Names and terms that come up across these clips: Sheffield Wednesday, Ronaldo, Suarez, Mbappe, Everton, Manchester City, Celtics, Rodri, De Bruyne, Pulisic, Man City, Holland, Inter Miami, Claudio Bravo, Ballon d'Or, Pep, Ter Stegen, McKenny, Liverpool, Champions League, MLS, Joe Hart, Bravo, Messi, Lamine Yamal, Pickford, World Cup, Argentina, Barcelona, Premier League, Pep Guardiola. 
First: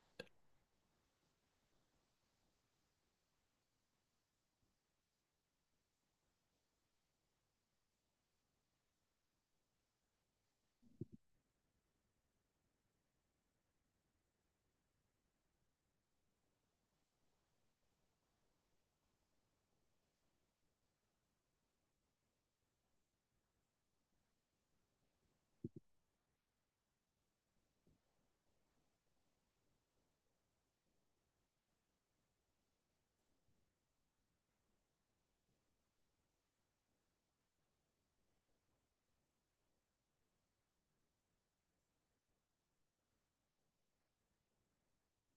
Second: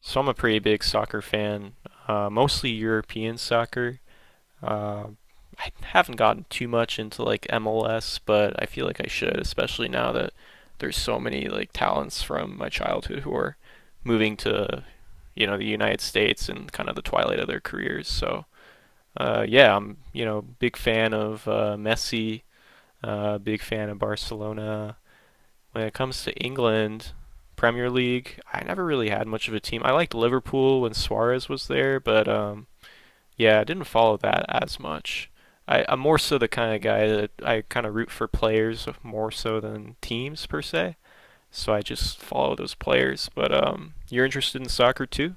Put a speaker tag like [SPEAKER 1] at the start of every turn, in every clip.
[SPEAKER 1] So I'm a pretty big soccer fan, mostly European soccer. Uh, I haven't gotten too much into like MLS, but I feel like I should, especially now that there's so many like talents from my childhood who are moving to the United States and kind of the twilight of their careers. So yeah, I'm big fan of Messi, big fan of Barcelona. When it comes to England, Premier League, I never really had much of a team. I liked Liverpool when Suarez was there, but yeah, I didn't follow that as much. I'm more so the kind of guy that I kind of root for players more so than teams per se. So I just follow those players. But you're interested in soccer too,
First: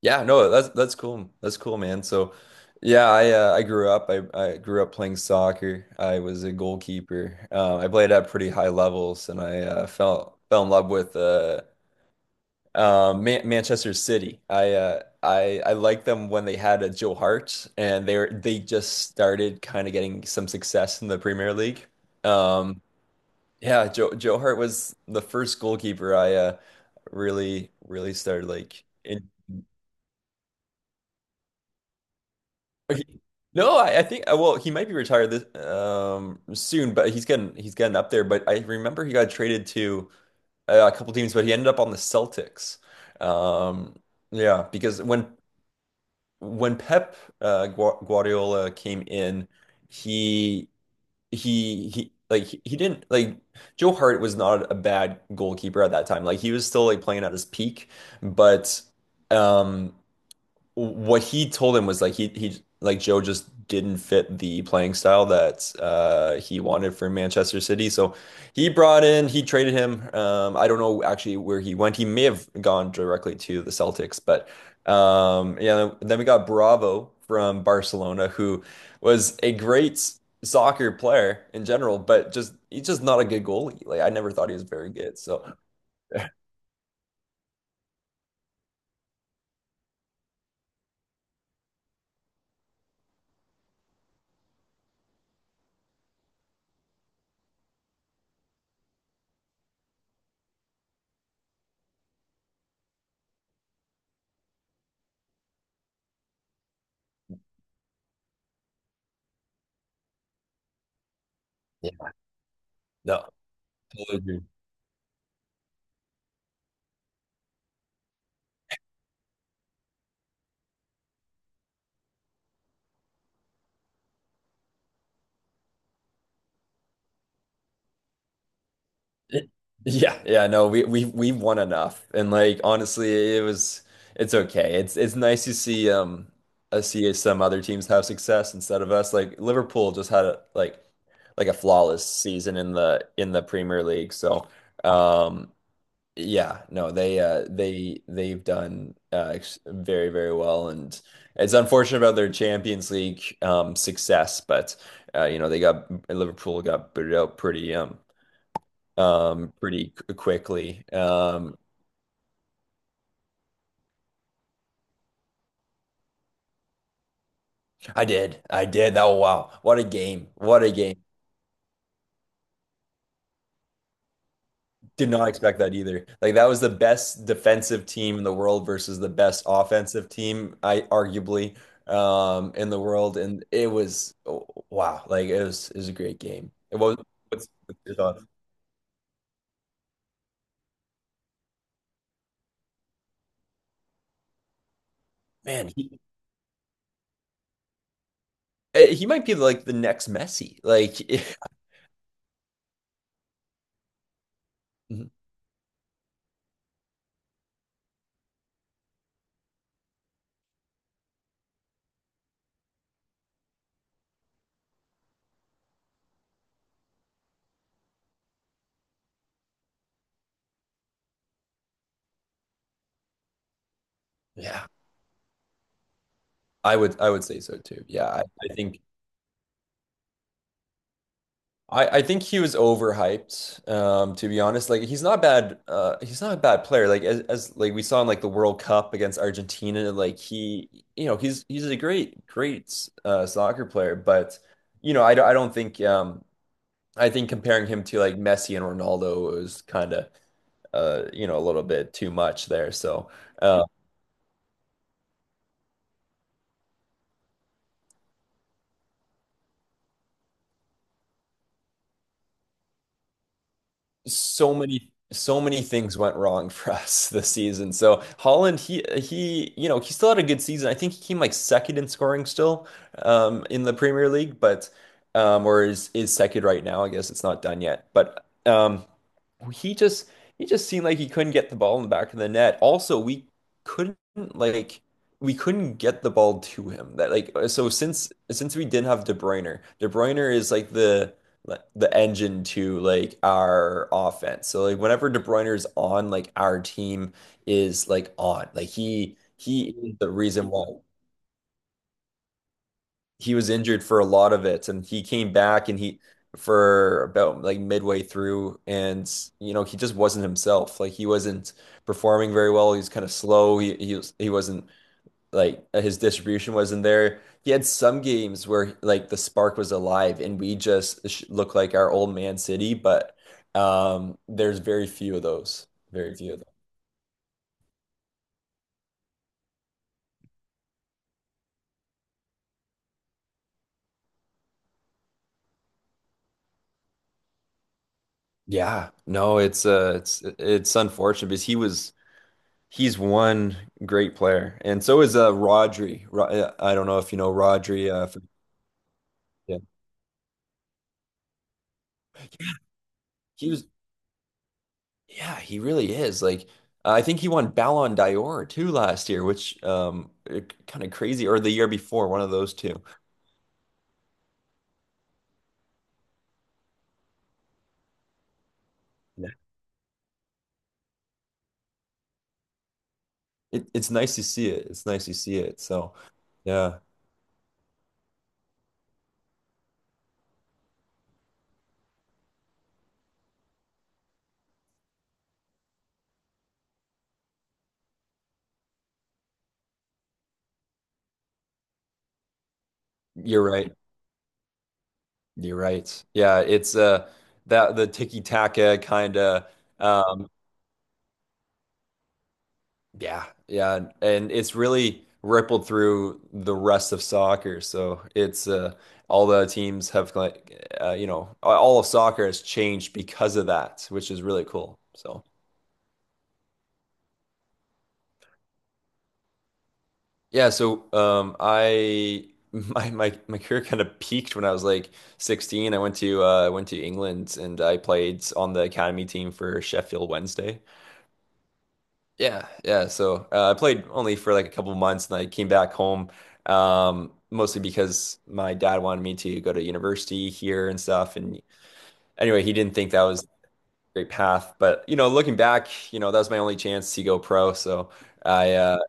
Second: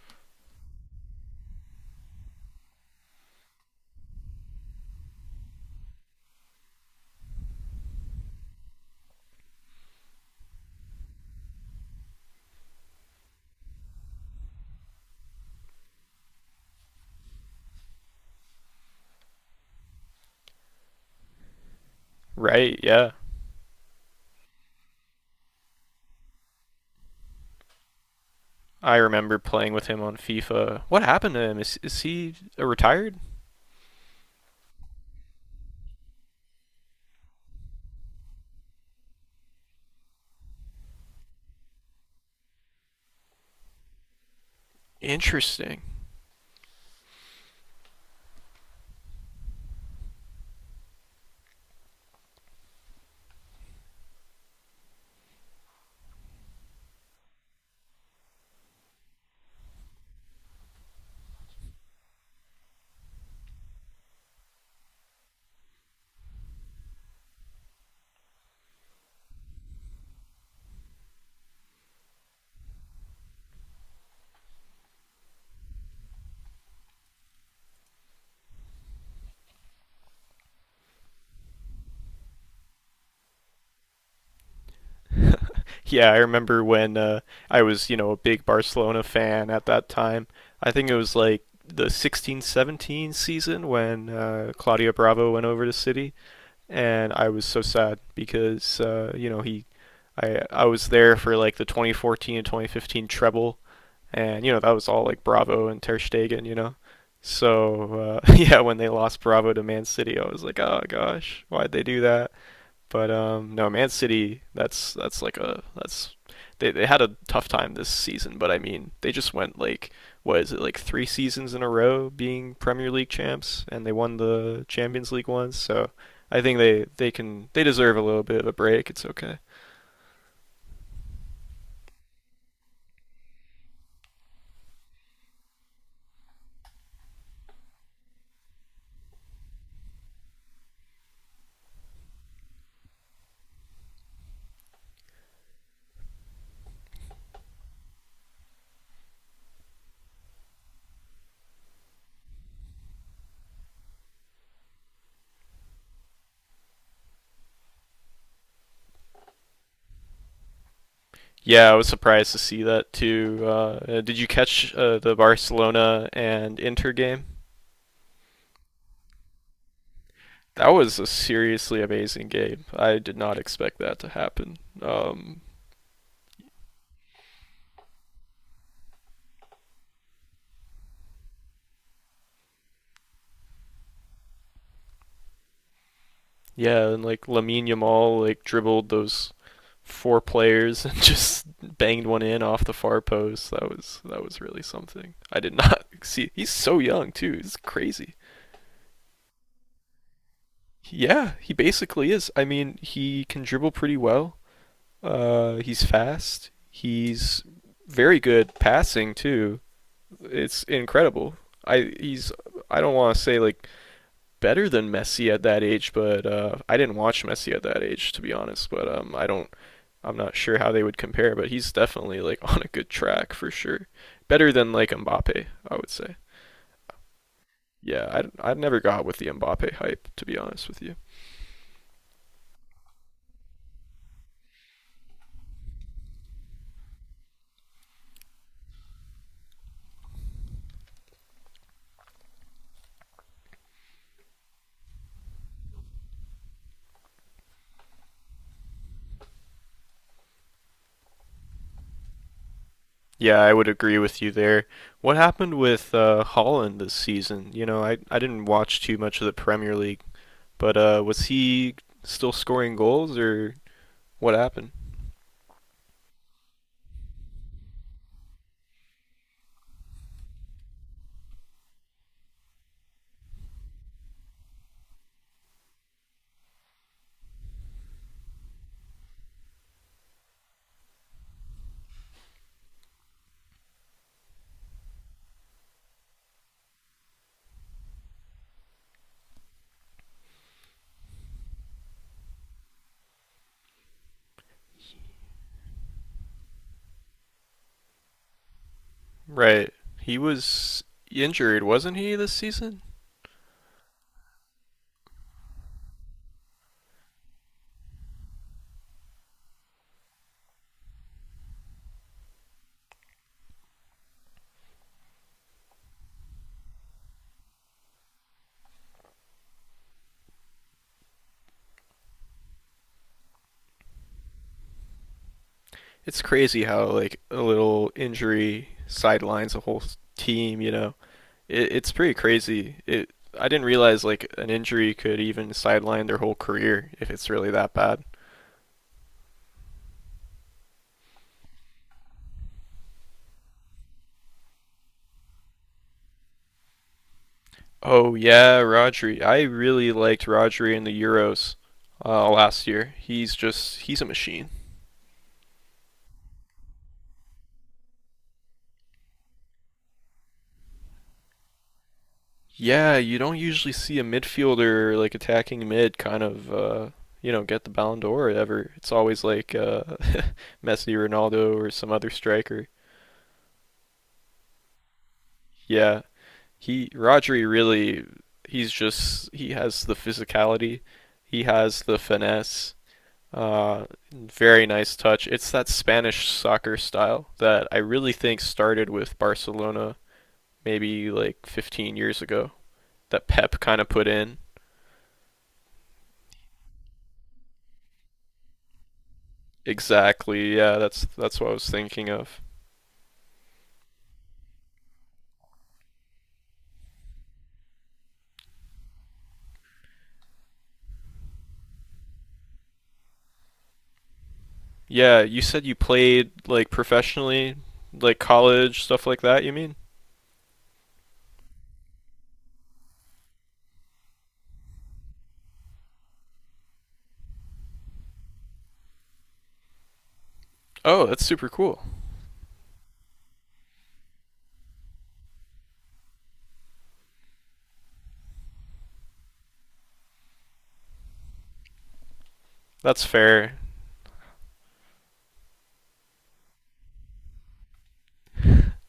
[SPEAKER 2] Yeah, no, that's cool. That's cool, man. So, yeah, I grew up. I grew up playing soccer. I was a goalkeeper. I played at pretty high levels, and I fell in love with Manchester City. I liked them when they had a Joe Hart, and they were they just started kind of getting some success in the Premier League.
[SPEAKER 1] right?
[SPEAKER 2] Um,
[SPEAKER 1] Yeah,
[SPEAKER 2] yeah, Joe Hart was the first goalkeeper I really started like.
[SPEAKER 1] I remember playing with him on FIFA. What happened to him? Is he
[SPEAKER 2] He-
[SPEAKER 1] retired?
[SPEAKER 2] No, I think well he might be retired this soon, but he's getting up there. But I remember he got traded to a couple teams, but he ended up on the Celtics. Um, yeah, because when
[SPEAKER 1] Interesting.
[SPEAKER 2] when Pep Guardiola came in, he he didn't like Joe Hart was not a bad goalkeeper at that time. Like he was still like playing at his peak, but um what he told him was like he like Joe just didn't fit the playing style that he wanted for Manchester City. So he traded him. Um, I don't know actually where he went. He may have gone directly to the Celtics, but um, yeah, then we got Bravo from Barcelona who was a great soccer player in general, but just he's just not a good goalie. Like I never thought he was very good. So
[SPEAKER 1] Yeah, I remember when I was, you know, a big Barcelona fan at that time. I think it was like the 16 17 season when Claudio Bravo went over to City, and I was so sad because I was there for like the 2014 and 2015 treble, and that was all like Bravo and Ter Stegen. So yeah, when they lost Bravo to Man City, I was like, oh gosh, why'd they do
[SPEAKER 2] yeah.
[SPEAKER 1] that? But
[SPEAKER 2] No,
[SPEAKER 1] no, Man
[SPEAKER 2] totally agree.
[SPEAKER 1] City. That's like a that's they had a tough time this season. But I mean, they just went like, what is it, like three seasons in a row being Premier League champs, and they won the Champions League once. So I think they deserve a little bit of a break. It's okay.
[SPEAKER 2] Yeah, yeah, no, we won enough. And like honestly, it's okay. It's nice to see see some other teams have success instead of us. Like Liverpool just had a like a flawless season in the Premier League. So, um, yeah, no, they they've done very well, and it's unfortunate about their Champions League success, but you know, they got Liverpool got booted out pretty pretty quickly. Um,
[SPEAKER 1] Yeah, I was surprised to see that too. Did you catch the Barcelona and Inter game?
[SPEAKER 2] I did. I did. That Wow. What a game. What
[SPEAKER 1] That
[SPEAKER 2] a
[SPEAKER 1] was
[SPEAKER 2] game.
[SPEAKER 1] a seriously amazing game. I did not expect that to happen.
[SPEAKER 2] Did not
[SPEAKER 1] Um,
[SPEAKER 2] expect that either. Like that was the best defensive team in the world versus the best offensive team, I arguably in the world, and it was oh, wow. Like it was a great game. It
[SPEAKER 1] Yeah,
[SPEAKER 2] was
[SPEAKER 1] and like
[SPEAKER 2] what's
[SPEAKER 1] Lamine
[SPEAKER 2] your
[SPEAKER 1] Yamal
[SPEAKER 2] thoughts?
[SPEAKER 1] like dribbled those four players and just banged one in off the far post. That was really something. I did
[SPEAKER 2] Man,
[SPEAKER 1] not see. He's so young too. It's crazy.
[SPEAKER 2] he might be like the next Messi. Like
[SPEAKER 1] Yeah, he basically is. I mean, he can dribble pretty well. He's fast. He's very good passing too. It's incredible. I he's I don't want to say like better than Messi at that age, but I didn't watch Messi at that age to be honest. But I'm not sure how they would compare, but he's definitely like on a good track for sure. Better
[SPEAKER 2] yeah.
[SPEAKER 1] than like Mbappe, I would say.
[SPEAKER 2] I would say so too. Yeah,
[SPEAKER 1] Yeah, I
[SPEAKER 2] I
[SPEAKER 1] never
[SPEAKER 2] think
[SPEAKER 1] got with the Mbappe hype to be honest with you.
[SPEAKER 2] I think he was overhyped, to be honest. Like he's not bad he's not a bad player. Like as like we saw in like the World Cup against Argentina, like he you know, he's a great soccer player, but you know, I don't think I think comparing him to like Messi and Ronaldo was kind of you know, a little bit too much there. So,
[SPEAKER 1] Yeah, I
[SPEAKER 2] uh,
[SPEAKER 1] would agree with you there. What happened with Holland this season? You know, I didn't watch too much of the Premier League, but was he still scoring goals or what happened?
[SPEAKER 2] so many things went wrong for us this season. So Holland, you know, he still had a good season. I think he came like second in scoring still in the Premier League, but or is second right now. I guess it's not done yet. But he just he just seemed like he couldn't get the ball in the back of the net. Also, couldn't like we couldn't get the ball to him. That like so since we didn't have De Bruyne, De Bruyne is like the engine to like our offense. So like whenever De Bruyne is on, like our team is like on. Like he
[SPEAKER 1] Right,
[SPEAKER 2] is the
[SPEAKER 1] he
[SPEAKER 2] reason why
[SPEAKER 1] was injured, wasn't he this season?
[SPEAKER 2] he was injured for a lot of it, and he came back and he for about like midway through. And you know, he just wasn't himself. Like he wasn't performing very well. He was kind of slow. He wasn't like his distribution wasn't there. He had some games where like the spark was alive and we just look like our old Man City, but um, there's very few of those, very
[SPEAKER 1] It's
[SPEAKER 2] few of them.
[SPEAKER 1] crazy how like a little injury sidelines a whole team, you know. It's pretty crazy. It I didn't realize like an injury could even sideline their whole career if it's really that bad.
[SPEAKER 2] Yeah, no, it's it's unfortunate because he's one great player, and so is uh, Rodri. I don't know if you know Rodri.
[SPEAKER 1] Oh
[SPEAKER 2] For,
[SPEAKER 1] yeah, Rodri. I
[SPEAKER 2] yeah.
[SPEAKER 1] really liked Rodri in the Euros last year.
[SPEAKER 2] He was,
[SPEAKER 1] He's a machine.
[SPEAKER 2] yeah, he really is. Like, I think he won Ballon d'Or too last year, which um, kind of crazy, or the year before, one of those two.
[SPEAKER 1] Yeah, you don't usually see a midfielder like attacking mid kind of get the Ballon d'Or ever. It's always
[SPEAKER 2] Yeah.
[SPEAKER 1] like Messi, Ronaldo, or some other striker.
[SPEAKER 2] It's nice to see it. It's nice to see it. So,
[SPEAKER 1] Yeah,
[SPEAKER 2] yeah,
[SPEAKER 1] He Rodri really he has the physicality, he has the finesse. Uh, very nice touch. It's that Spanish soccer style that I really think started with Barcelona maybe like 15 years ago that
[SPEAKER 2] you're
[SPEAKER 1] Pep
[SPEAKER 2] right.
[SPEAKER 1] kind of put in.
[SPEAKER 2] You're right. Yeah, it's that the tiki-taka kind of.
[SPEAKER 1] Exactly. Yeah, that's what I was thinking of.
[SPEAKER 2] Yeah, yeah, and it's really rippled through the rest of soccer. So it's all the teams have like you know, all of soccer has changed because of that, which is really cool.
[SPEAKER 1] Yeah,
[SPEAKER 2] So
[SPEAKER 1] you said you played like professionally, like college stuff like that, you mean?
[SPEAKER 2] yeah, so I my career kind of peaked when I was like 16. I went to England and I played on the academy team for Sheffield Wednesday.
[SPEAKER 1] Oh, that's super cool.
[SPEAKER 2] Yeah, yeah. So I played only for like a couple of months, and I came back home mostly because my dad wanted me to go to university here and stuff. And anyway, he didn't think that
[SPEAKER 1] That's
[SPEAKER 2] was a
[SPEAKER 1] fair.
[SPEAKER 2] great path. But you know, looking back, you know, that was my only chance to go pro. So I,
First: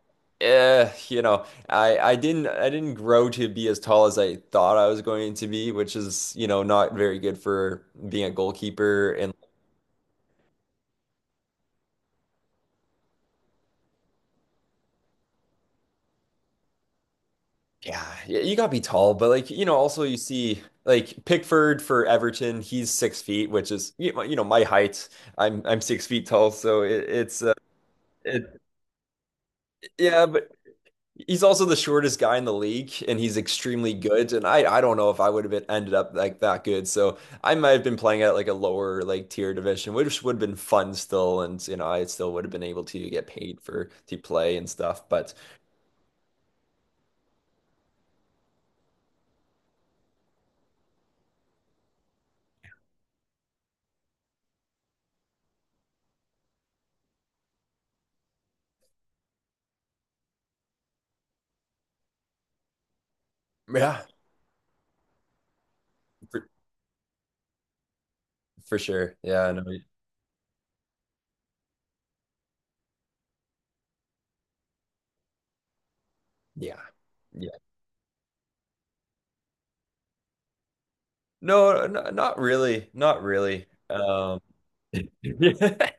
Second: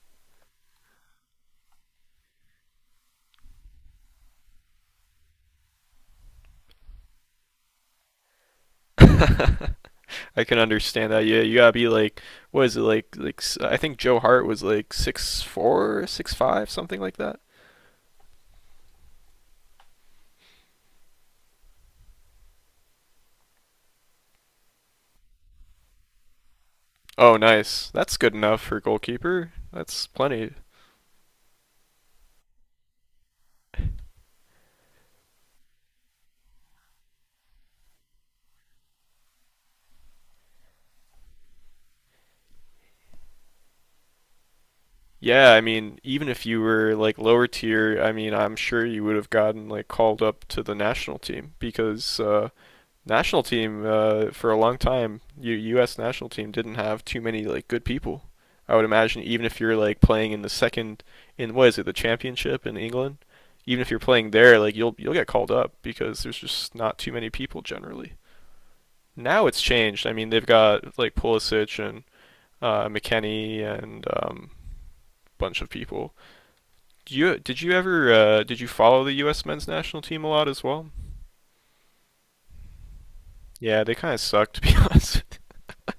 [SPEAKER 2] eh, you know, I didn't I didn't grow to be as tall as I thought I was going to be, which is you know, not very good for being a goalkeeper. And
[SPEAKER 1] I can understand that. Yeah, you gotta be like, what is it like? I think Joe Hart was like 6'4", 6'5", something like that.
[SPEAKER 2] yeah, you gotta be tall, but like you know, also you see like Pickford for Everton, he's 6 feet, which is you know, my height. I'm 6 feet tall, so
[SPEAKER 1] Oh,
[SPEAKER 2] it's
[SPEAKER 1] nice. That's good
[SPEAKER 2] it
[SPEAKER 1] enough for goalkeeper. That's
[SPEAKER 2] yeah, but
[SPEAKER 1] plenty.
[SPEAKER 2] he's also the shortest guy in the league, and he's extremely good. And I don't know if I would have been ended up like that good, so I might have been playing at like a lower like tier division, which would have been fun still, and you know, I still would have been able to get paid for to play and stuff. But
[SPEAKER 1] Yeah, I mean, even if you were like lower tier, I mean, I'm sure you would have gotten like called up to the national team because national team for a long time. U.S. national team didn't have too many like good people. I would imagine even if you're like playing in the second in what is it the championship in England, even if you're
[SPEAKER 2] yeah,
[SPEAKER 1] playing there, like you'll get called up because there's
[SPEAKER 2] for,
[SPEAKER 1] just not too many people generally.
[SPEAKER 2] for sure,
[SPEAKER 1] Now
[SPEAKER 2] yeah,
[SPEAKER 1] it's
[SPEAKER 2] no,
[SPEAKER 1] changed. I mean they've got like Pulisic and McKenny and a bunch of people.
[SPEAKER 2] yeah.
[SPEAKER 1] Do you did you ever did you follow the U.S. men's national team a lot as well?
[SPEAKER 2] No, not really, not really.
[SPEAKER 1] Yeah, they kind of sucked, to be honest.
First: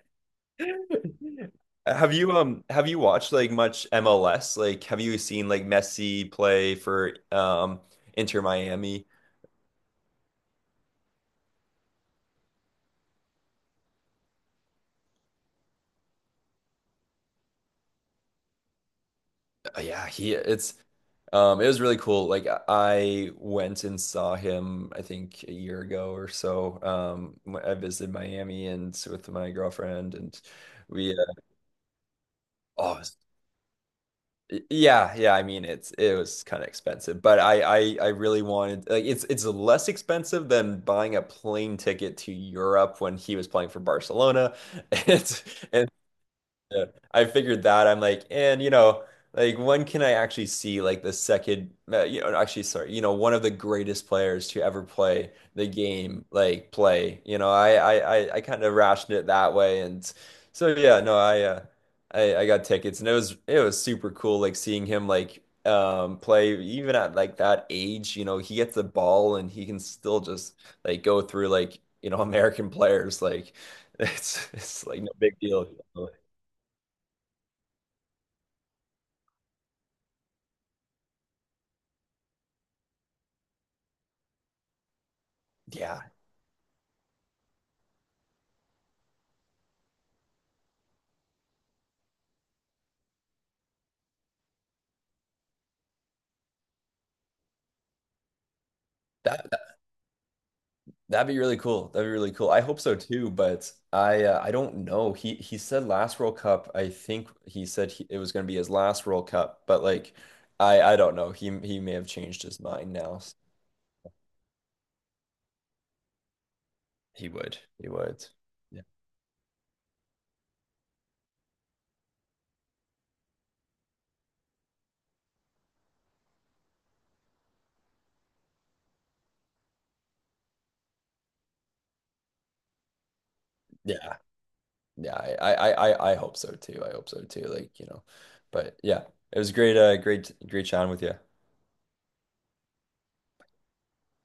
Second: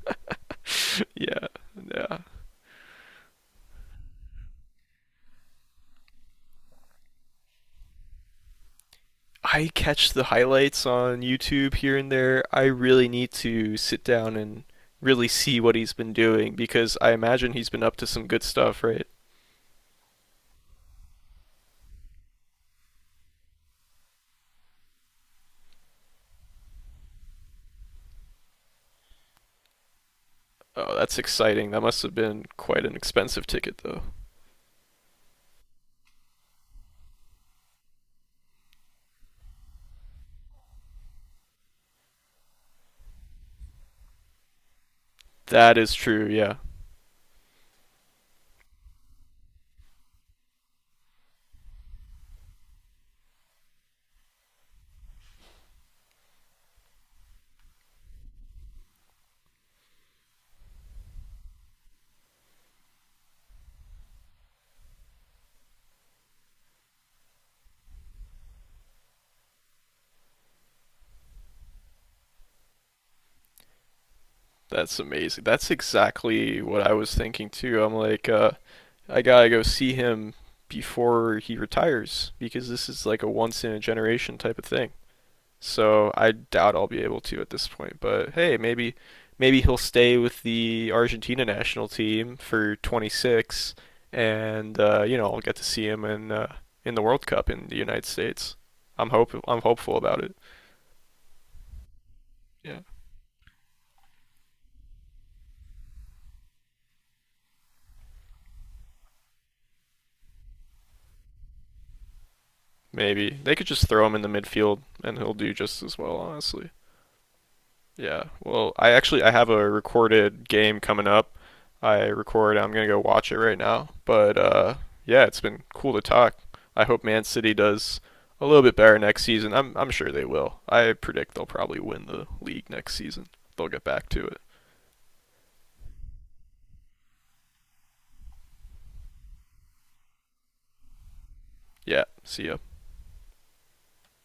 [SPEAKER 1] yeah,
[SPEAKER 2] have
[SPEAKER 1] yeah.
[SPEAKER 2] you have you watched like much MLS? Like, have you seen like Messi play for um, Inter Miami?
[SPEAKER 1] I catch the highlights on YouTube here and there. I really need to sit down and really see what he's been doing because I imagine he's been up to some good stuff, right?
[SPEAKER 2] Yeah, he it's um, it was really cool. Like, I went and saw him, I think a year ago or so. I visited Miami and with my girlfriend, and
[SPEAKER 1] Oh,
[SPEAKER 2] we
[SPEAKER 1] that's exciting. That must have been quite an
[SPEAKER 2] oh,
[SPEAKER 1] expensive ticket, though.
[SPEAKER 2] yeah, yeah. I mean, it was kind of expensive, but I really wanted like it's less expensive than buying a plane ticket to Europe when he was playing for Barcelona. It's
[SPEAKER 1] That
[SPEAKER 2] and
[SPEAKER 1] is true, yeah.
[SPEAKER 2] yeah, I figured that. I'm like, and you know, like when can I actually see like the second, you know, actually, sorry, you know, one of the greatest players to ever play the game, like play. You know, I kind of rationed it that way, and so yeah, no, I got tickets, and it was super cool, like seeing him like um, play even at like that age. You know, he gets the ball and he can still just like go through like you know, American players, like it's
[SPEAKER 1] That's
[SPEAKER 2] like no big
[SPEAKER 1] amazing.
[SPEAKER 2] deal.
[SPEAKER 1] That's exactly what I was thinking, too. I'm like, I gotta go see him before he retires because this is like a once in a generation type of thing.
[SPEAKER 2] Yeah,
[SPEAKER 1] So I doubt I'll be able to at this point. But hey, maybe he'll stay with the Argentina national team for 26, and I'll get to see him in the World Cup in the United States.
[SPEAKER 2] that
[SPEAKER 1] I'm hopeful about it.
[SPEAKER 2] that'd be really cool. That'd be really cool. I
[SPEAKER 1] Yeah,
[SPEAKER 2] hope so too, but I don't know. He said last World Cup. I think he said it was going to be his last World Cup, but like I don't know. He may have changed his mind now.
[SPEAKER 1] maybe they could just throw him in the midfield, and he'll do just as well. Honestly,
[SPEAKER 2] He would. He
[SPEAKER 1] Yeah.
[SPEAKER 2] would.
[SPEAKER 1] Well,
[SPEAKER 2] Yeah.
[SPEAKER 1] I actually I have a recorded game coming up. I record. I'm gonna go watch it right now. But yeah, it's been cool to talk. I hope Man City does a little bit better next season. I'm sure they will. I predict they'll probably win the league next season. They'll get back
[SPEAKER 2] Yeah,
[SPEAKER 1] to it.
[SPEAKER 2] yeah. I hope so too. I hope so too. Like, you know. But yeah, it was great great chatting with you.
[SPEAKER 1] Yeah. See ya.